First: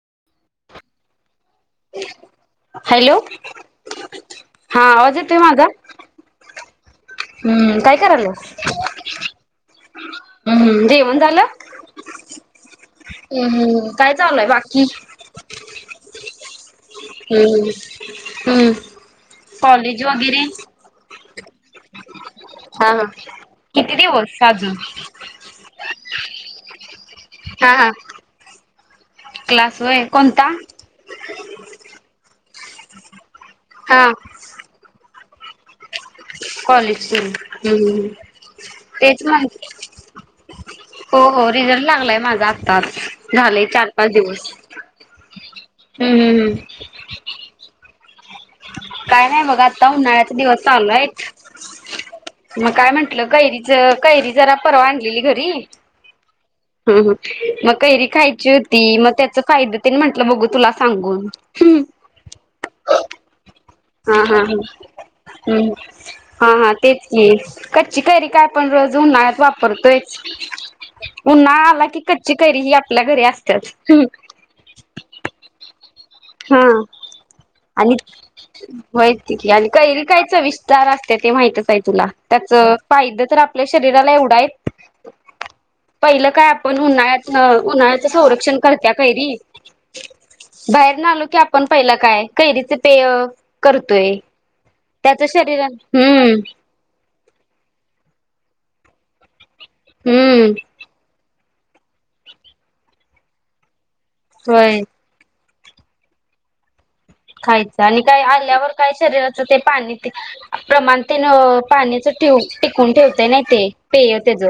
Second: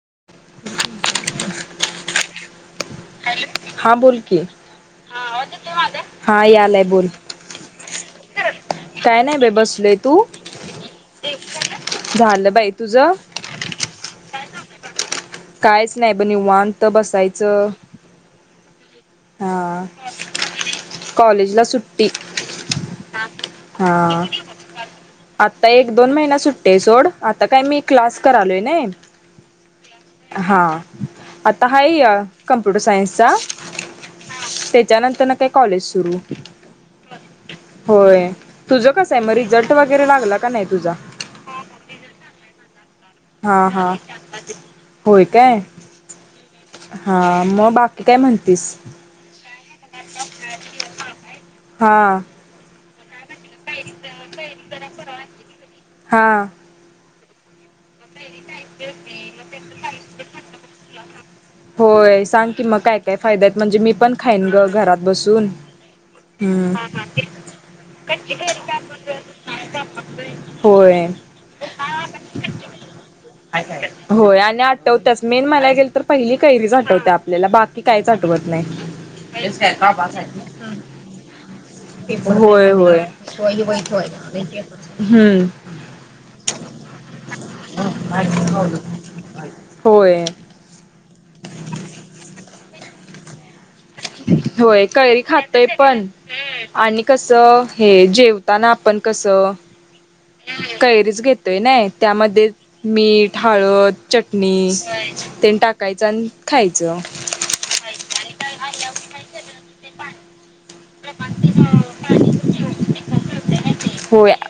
[unintelligible] हां बोलकी. हां आवाज येतोय माझा? हां यालाय बोल. हम्म काय करायल्यास? काय नाही बाई बसलोय तू हम्म जेवण झालं? झालं बाई तुझं अम्म हम्म काय चालूय बाकी? कायच नाही ब निवां हम्म हम्म हम्म. हा कॉलेज वगैरे? कॉलेजला सुट्टी. हा हा किती हां दिवस अजून [unintelligible] आता एक दोन महिना सुट्टी आहे सोड आता काय हा मी हा क्लास करालोय नाही. क्लास होय कोणता हां आता हाय या कंप्युटर सायन्सचा. हां. तय कॉलेज सुरू. कॉलेज सुरू होवून होय तुझं कसं तेच आहे मग म्हणते, रिझल्ट वगैरे लागला का नाही तुझा हो हो रिझल्ट लागलाय माझा आताच हा हा होय काय? हम्म हम्म हा मग बाकी काय म्हण काय नाही बघ आज? आता उन्हाळ्याचे दिवस चालू हाईत हा म काय म्हंटलं? कैरीच, कैरी जरा परवा आणलेली घरी हा. म कैरी खाय ची होती, मग त्याच फायद तेन म्हंटलं, बघू तुला सांगून. होय सांग की मग काय काय फायदा आहेत म्हणजे मी पण हा हा खाईन ह ग घरात बसून ह् हा हा हम्म तेच की, कच्ची कैरी काय आपण है रोज उन्हाळ्यात वापरतोयच. होय उन्हाळा आला की, कच्ची कैरी ही आपल्या घरी अस--मकक होय आणि आठवत्याच, मेन म्हणाय गेल तर पहिली हा कैरीच आठवत्या आपल्याला बाकी आणि काहीच आठवत नाही व्हयच ती की आणि कैरी काय चविस्तर असतिया ते माहितच हाय तुला. त्याच होय होय फायद तर आपल्या शरीराला एवढा हाईत, हम्म पहिलं काय आपण उन्हाळ्यात न उन्हाळ्यात तेज संरक्षण करत्या कैरी, होय बाहेर ऊन्हात आलो की, आपल पहिलं काय? कैरीच पेय. करतोय होय कैरी त्याच खातय शरीरात पण हम्म आणि कसं हे जेवताना आपण कसं हम्म कैरीच घे तय नाहय त्यामध्ये मीठ हळद चटणी होय तेन टाकायचं आणि खायचं. खायचं आणि काय आ त्यावर काय शरीराच ते पाणी ते प्रमाण तेन पाण्याच ट्यू कोण ठेवतय नाय ते. पेय होय त्याच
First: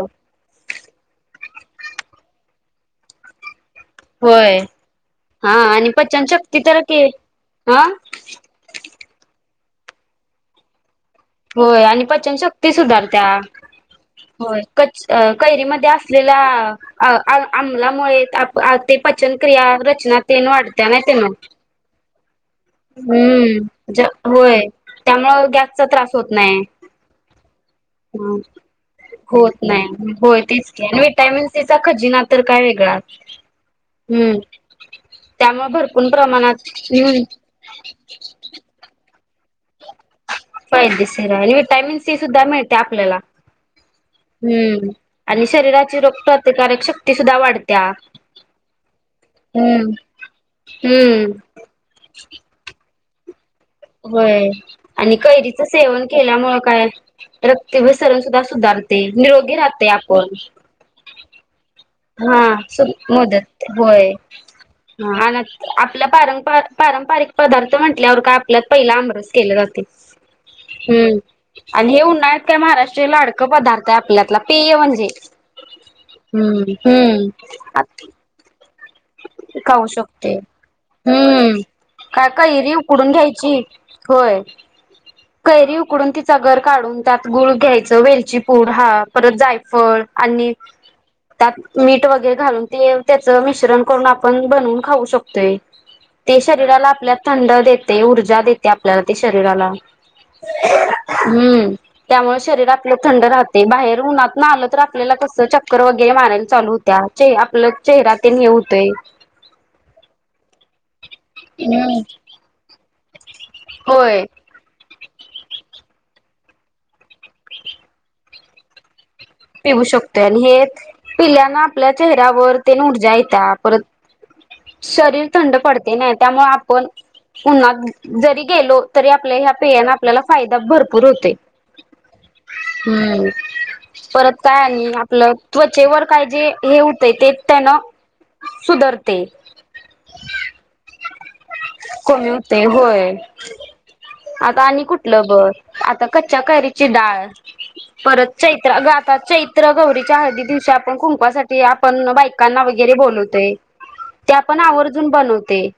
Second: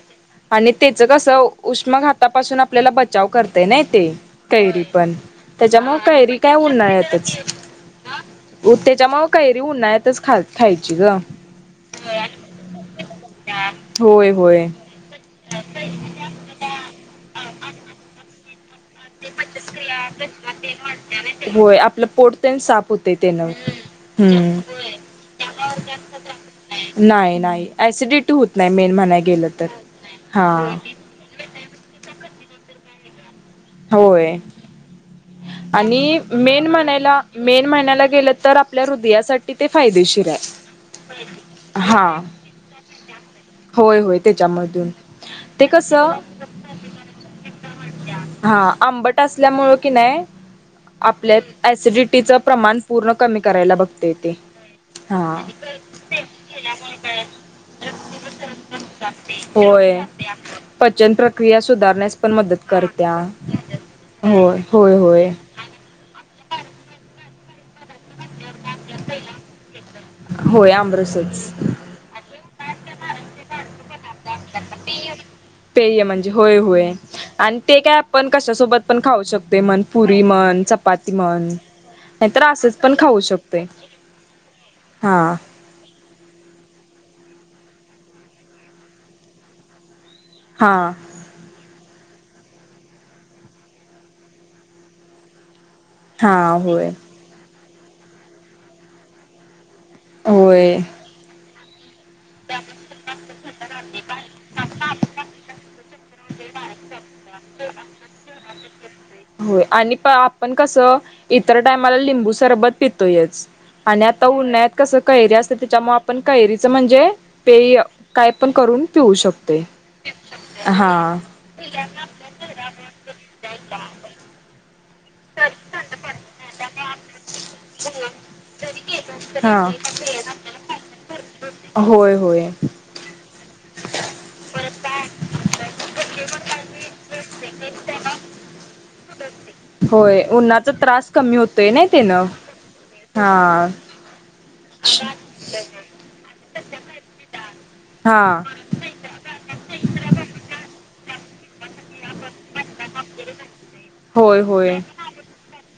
आणि त्याच कसं उष्मखा तपासून आपल्याला बचाव कर नाय ते होय कैरी पण हा आणि त्याच्यामुळ पचन कैरी काय शक्ती तर के उन्हाळ्यातच हा त्याच्यामु कैरी ती उन्हाळ्यातच खाल खाय होय आणि पचनशक्ती सुधारत्या. होय कच कैरीमध्ये असलेल्या आमलामुळे आप आ ते पचन क्रिया रचना तेन वाढत्या नाय त्यानं. ल पोट तेन साफ होतय तेन हम्म, ज होय हम्म. त्यामु गॅसचा त्रास होत नाय. पाय होत नाय. होय तेच हा. की विटामिन सीचा खजिना तर काय वेगळाच. हे [inaudible] होय. हम्म. त्यामुळे भरपूर आणि मेन प्रमाणात मनायला हम्म मेन महिन्याला गेलं तर आपल्या यासाठी फायदेर विटामिन हा सी सुद्धा मिळते आपल्याला होय होय त्याच्यामधून आणि ते शरीराची कसं रोगप्रतिकारक शक्ती सुद्धा वाढत्या. हमम. क नाय आपल्यात असिडिटीच प्रमाण पूर्ण क होय आणि कैरीच सेवन केल्यामुळे काय रक्तभिसरण सुद्धा सुधारतय निरोगी राहतय होय आपण. पचन प्रक्रिया सुधारण्यास पण हा मदत सु करत्या मदत, होय होय हा होय आपला पार पारंप पारिक पदार्थ म्हण आपल्यावर का आपल्या पहिला आंमरस केला जाते, होय हम्म आमरसच आणि हे उन्हाळ्यात काय महाराष्ट्राला लाडकं पदार्थ आहे आपल्यातलं पेय म्हणजे पेय म्हणजे होय, होय. हम्म आणि ते काय आत आपण कशा सोबत पण खाऊ शकतो, मण खाऊ पुरी शकते म्हण, चपाती म्हण, हम्म काय नाही तर कैरी असच पण उकडून खाऊ घ्यायची शकतोय, होय हा. कैरी उकडून, तिचा गर काढून त्यात गुळ घ्यायचं, वेलची पूड हा परत जायफळ आणि हा त्यात मीठ वगैर रे घालून ते त्याच मिश्रण करून आपण बनवून खाऊ शकतोय. हा ते शरीराला होय आपल्या थंड देत ते ऊर्जा देते आपल्याला ते शरीराला होय हम्म त्यामुळे शरीर आपलं थंड राहते बाहेर उन्हात न आल तर आपलेला कस च कर वगैरे मारायला चालू होत्या, चे आपला चेहरा ते ने होतोय होय आणि प आपण कस इतर टायमाला हम्म लिंबू सरबत पित तोयच आणि होय आता उन्हाळ्यात कसं कैरी असते त्याच्यामुळे आपण कैरीचं म्हणजे पेय काय पण करून पिऊ शकतोय. पिऊ शकतो आणि हे हा. पिल्यान आपल्या चेहऱ्यावर तेन ऊर्जा येत परत शरीर थंड पडते नाही त्यामुळे आपण नाय जरी गेलो तरी आपल्या ह्या हा. पेयाने आपल्याला फायदा भरपूर होतोय. होय होय [unintelligible] परत काय आणि आपलं त्वचेवर काय जे हे होतें ते त्यान सुधारते होय उन्हाचा त्रास कमी होतोय ना तेनं कमी होते होय हा. आता आणि कुठलं बर आता कच्च्या कयरीची डाळ हा परत चैत्र आता चैत्र गौरीच्या हळदी दिवशी आपण कुंकवासाठी आपण बायकांना वगैरे बोलवतोय त्या होय आपण होय. आवर्जून बनवते.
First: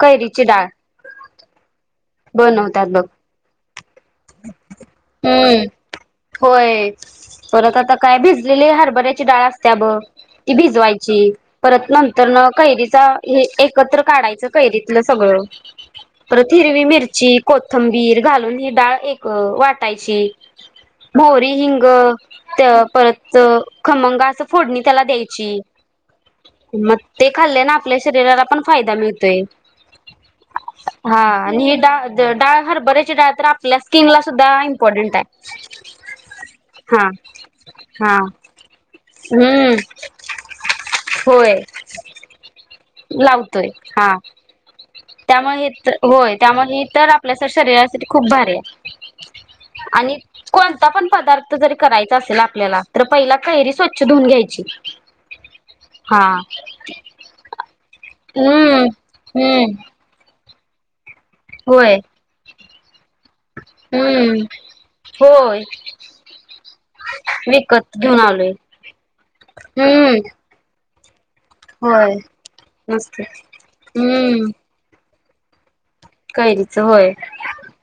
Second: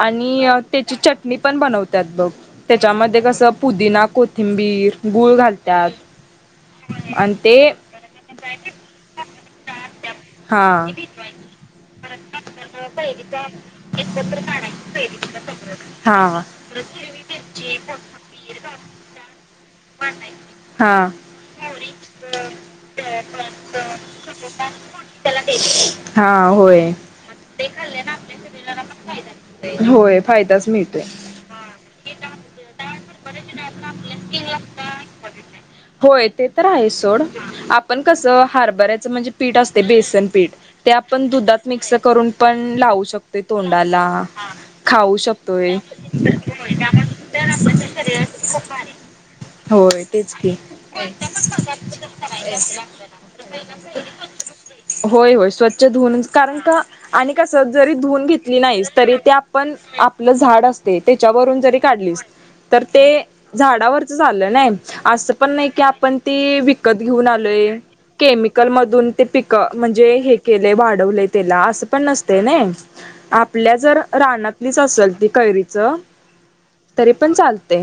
कैरीची आणि डाळ त्याची चटणी पण बनवतात. बघ बनवतात बघ त्याच्यामध्ये कसं पुदिना, कोथिंबीर, गूळ हम्म, घालतात. होय आणि ते परत आता काय भिजलेली हरभऱ्याची डाळ असते ब ती हा भिजवायची परत नंतर न कैरीचा हे एकत्र काढायचं कैरीतलं सगळं हा परत हिरवी मिरची, कोथंबीर घालून ही डाळ एक वाटायची हा मोहरी, हिंग त्या परत खमंगा असं फोडणी त्याला द्याय ची, हा होय. मग खाल्ल्याने आपल्या शरीराला पण फायदा मिलतोय, होय फायदाच मिळतोय. ही डाळ द हरभऱ्याची डाळ तर आपल्या स्किनला सुद्धा इम्पॉर्टंट आहे होय ते तर आहे हा सोड आपण हा कसं हार्बरया चा म्हणजे पीठ अस हम्म ते बेसन पीठ आपण होय दुधात मिक्स करून पण लावू शकते लावतोय तोंडाला. हा खाऊ त्यामुळे हे शकतोय तर होय त्यामुळे हे तर आपल्या शरीरासाठी खूप भारी आहे होय आणि तेच की कोणता पण पदार्थ जरी करायचा असेल आपल्याला तर पहिला कैरी स्वच्छ धुवून घ्यायची. होय होय स्वचछ हा धुवूनच कारण का आणि कसं जरी धुवून घेतली हम्म नाहीस तरी ते आपण हम्म आ पलं झाड असते. त्याच्यावरून जरी होय काढलीस तर ते झाडावरच हम्म झालं नाही असं पण होय नाही की आपण ते विकत घेऊन आलोय विकत घेऊन आलोय केमिकल मधून ते पिकं म्हणजे हम्म हे केले वाढवले. तेला असं पण होय नसते ना मस्त आपल्या जर हम्म रानातलीच असेल ती कैरी कैरीच होय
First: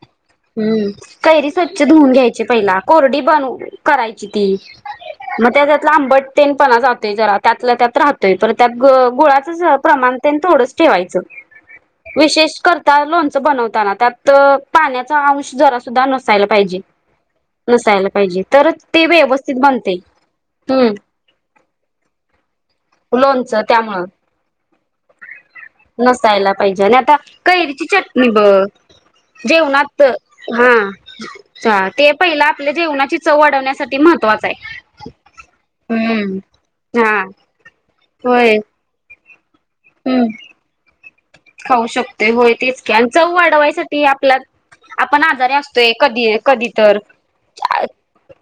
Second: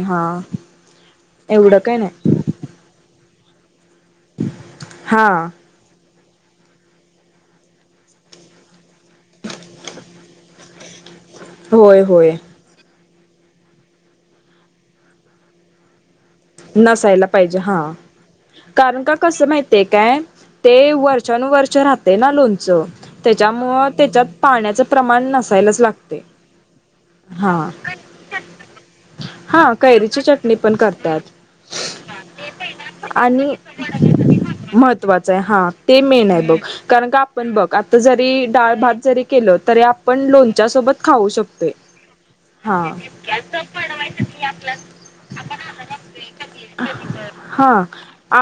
हा हम्म कैरी एवढं स्वच्छ काय धुऊून नाही घ्यायची पहिला कोरडी बनवू करायची ती हा मग त्याच्यातलं आंबट तेन पणा जातोय जरा त्यातलं त्यात राहतोय पर त्यात ग गुळाचं प्रमाण तेन थोडंच ठेवायचं. होय होय. त्या लोणच बनवताना त्यात पाण्याचा अंश जरा सुद्धा नस नसायला पाहिजे हा पाहिजे तरच कारण ते का कसं व्यवस्थित माहितय बनते काय ते हम्म वर्षानुवर्ष चा राहते ना लोन चा लोणचं त्याच्यामुळे त्यामुळं त्याच्यात पाण्याचा प्रमाण नस- नसायला पाहिजे, आणि आता कैरीची चटणी बघ हा जेवणात कैरीची चटणी हा! पण करतात ते पहिलं आपल्या जेवणाची चव आणि वाढवण्यासाठी महत्त्वाचं आहे. महत्वाच आहे हा ते मेन हम्म. आहे बघ कारण का हा आपण बघ आता जरी होय डाळ भात केल तरी आपण हम्म लोणच्यासोबत खाऊ शकतोय खाऊ शकतोय होय तेच हां. का चव वाढवायसाठी, आपला आपण आजारी असतोय कधी! कधी तर हा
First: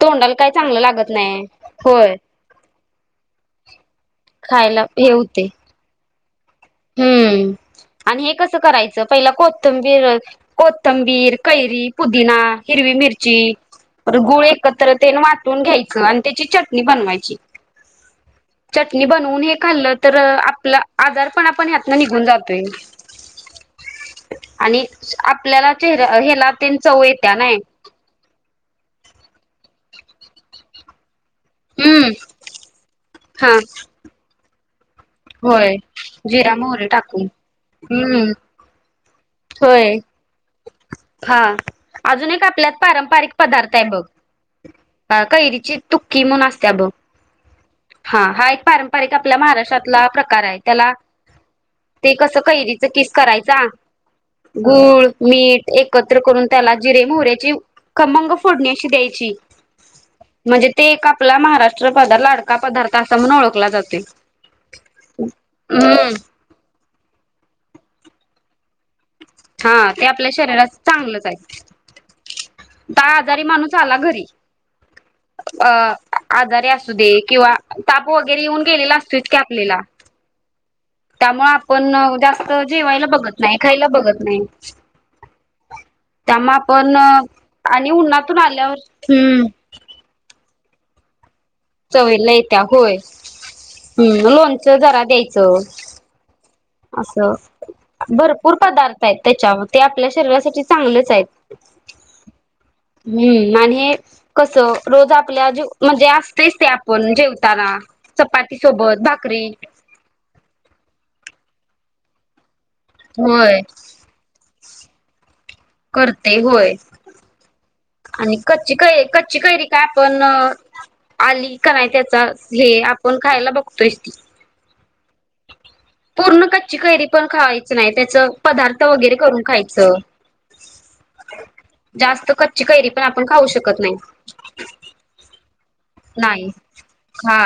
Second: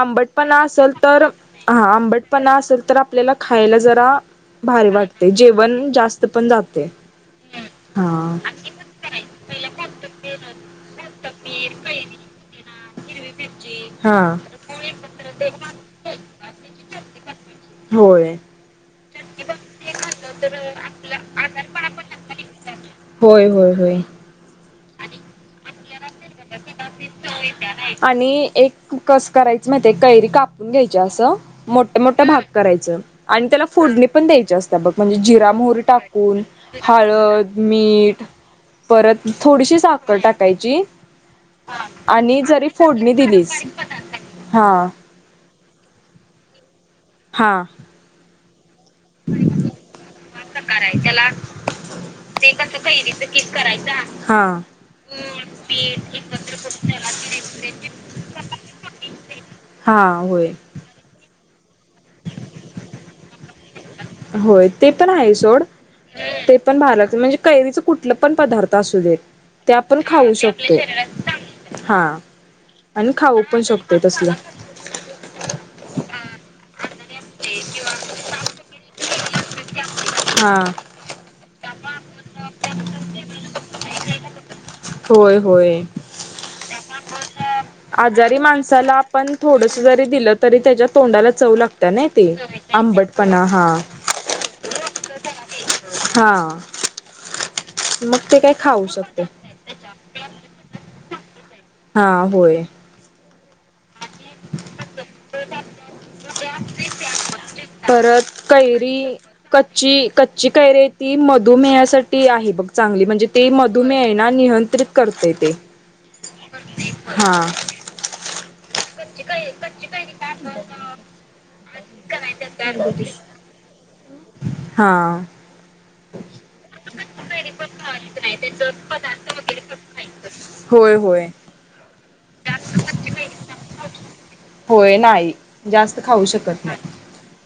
तोंडाला काय चांगलं असेल लागत तर नाही हा होय आंबटपणा असेल तर आपल्याला खायला जरा खायला भारी हे वाटते होते जेवण जास पंन जा हम्म आणि हे कसं करायचं पहिला कोथंबीर, कोथंबीर, कैरी, पुदिना हिरवी मिर ची, हा. गुळ, एकत्र वाटून घ्यायच त्याची चट नि बनवायची. होय चटणी बनवून हे खाल्लं तर आपला आजार पण आपण यातन निघून जातोय. होय होय होय. आपल्याला हेला तेन चव येत्या नाय कसं करायचं माहिते? कैरी कापून घ्यायच्या असं मोठ हम्म मोठ भाग करायचं. आणि हा त्याला फोडणी पण द्यायची. त्या बघ म्हणजे जिरा, होय मोहरी टाकून जिरा मोहरी टाकून हळद, मीठ हम्म परत थोडीशी होय साखर टाकायची. हा अजून आणि एक जरी आपल्यात फोडणी पारंपारिक दिलीच पदार्थ आहे. बघ हा ह कैरीची तूकि असतीया बघ हां हा एक पारंपारिक पारंपरिक आपल्या महाराष्ट्रातला प्रकार आहे त्याला ते कसं कैरीच किस करायचा. हा गूळ, मीठ एकत्र करून त्याला जिरे, मोहऱ्याची खमंग फोडणी अशी द्यायची हा होय म्हणजे ते एक आपला म राष्ट्रपद लाडका पदार्थ अस म्हणून ओळखला जातो. होय ते पण आहे सोड हम्म ते पण भार म्हणजे कैरीच कुठलं पण पदार्थ असू देत. हा आपण ते आपल्या खाऊ शरीराात शकतो चांगलंच हा आणि आहे खाऊ आजारी पण माणूस आला शकतोय घरी तसलं आजारी दे किंवा तापू वगैरे येऊन गेलेला असतो इतक आपल्याला हां. त्यामुळे आपण जास्त जेवायला बघत नाही खायला बघत नाही. होय होय. पण आजारी माणसाला आपण थोडस जरी दिलं. री त्याच्या तोंडाला चव लागते नाही चवयला ते येत्या होय आंबटपणा हा ह् लोनच जरा द्यायचं. हा. असं. मग ते काय भरपूर खाऊ पदार्थ आहेत शकते त्याच्यावर ते आपल्या शरीरासाठी चांगलेच आहेत. हा होय. हम्म मण कस रोज आप म्हणे च ते आपण जेवताना परत चपाती कैरी सोबत भाकरी कच्ची कच्ची कैरी ती म तुमी यासाठी आहे बघ. चांगली म्हणजे ते होय मधुमेळ ना निह च्र करते ते. करते होय. हा आणि कच्ची कैरी कच्ची कैरी काय आपण आली का नाही त्याचा कोण खायला बघतोय. हा. पूर्ण कच्ची कैरी पण खावायच नाही त्याच पदार्थ वगैरे करून खायचं होय होय जास्त कच्ची कैरी पण आपण खाऊ शकत नाही होय नाही जास्त खाऊ नाही शकत हा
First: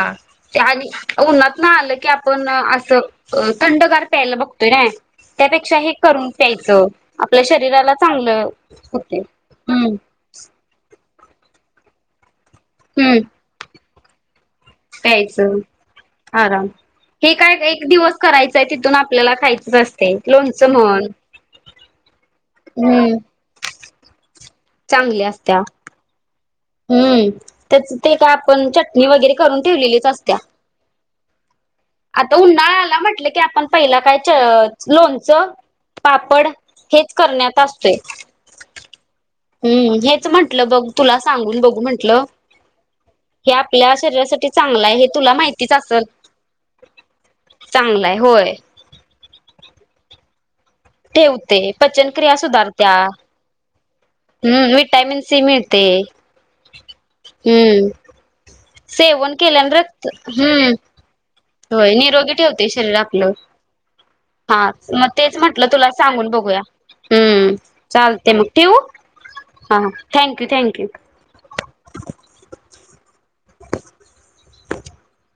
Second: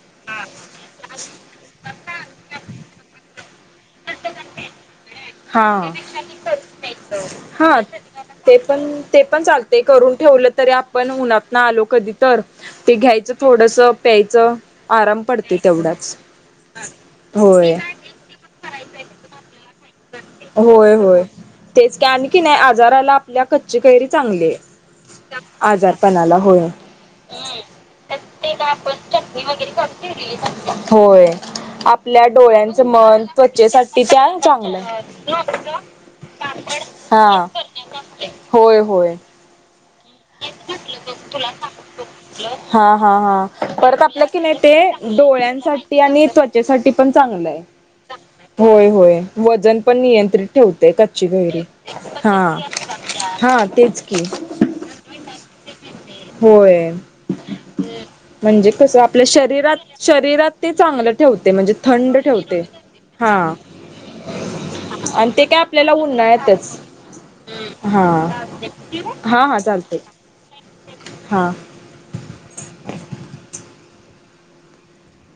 आणि उन्हात ना आलं की आपण [inaudible] अ थंडगार प्यायला बघतोय ना. त्यापेक्षा हा हे करून प्यायचं आपल्या हा शरीराला चांगलं ते पण होते ते पण चालते ह. करून ठेवलं तरी आपण उन्हातना आलो कधी तर ते घ्यायचं थोडस प्यायचं आराम पडते यायचं तेवढाच आराम. हे काय होय एक दिवस करायचंय तिथून आपल्याला खायचं असत होय. होय. तेच कि आणि की नाही, आजाराला हम्म आपल्या कच्ची कैरी चांगलीए. चांगली असत्या आजार पणात होय. हम्म. त्याच ते काय आपण चटणी वगैरे करून ठेवलेलीच असत्या. होय आपल्या आता उन्हाळा डोळ्यांचं आला मन, म्हटलं की आपण पहिला त्वचेसाठी काय त्या च चांगल्या लोणचं, पापड हेच हा करण्यात असतोय. होय होय हम्म. हेच म्हंटलं बघ तुला सांगून बघू म्हंटलं हा. हा. हे हा. परत आपल्या कि शरीरासाठी नाही चांगलं आहे हे ते तुला माहितीच डोळ्यांसाठी असल आणि त्वचेसाठी... पण चांगलंय चांगलं आहे होय होय. वजन पण नियंत्रित ठेवते कच्ची कैरी ठेवते हा. हा. ते हम् व्हिट्यामीन्स सी मीळते होय. म्हणजे कस आपल्या सेवन केल्यान शरीरात रक्त शरीरात ते हम्म चांगलं ठेवत. होय निरोगी ठेवते शरीर आपलं. हा. मग आणि तेच ते काय म्हटलं तुला आपल्याला सांगून बघूया. उन्हाळ्यातच हम् हा चालते मग ठेवू? हा. Thank you thank you. हा. [inaudible]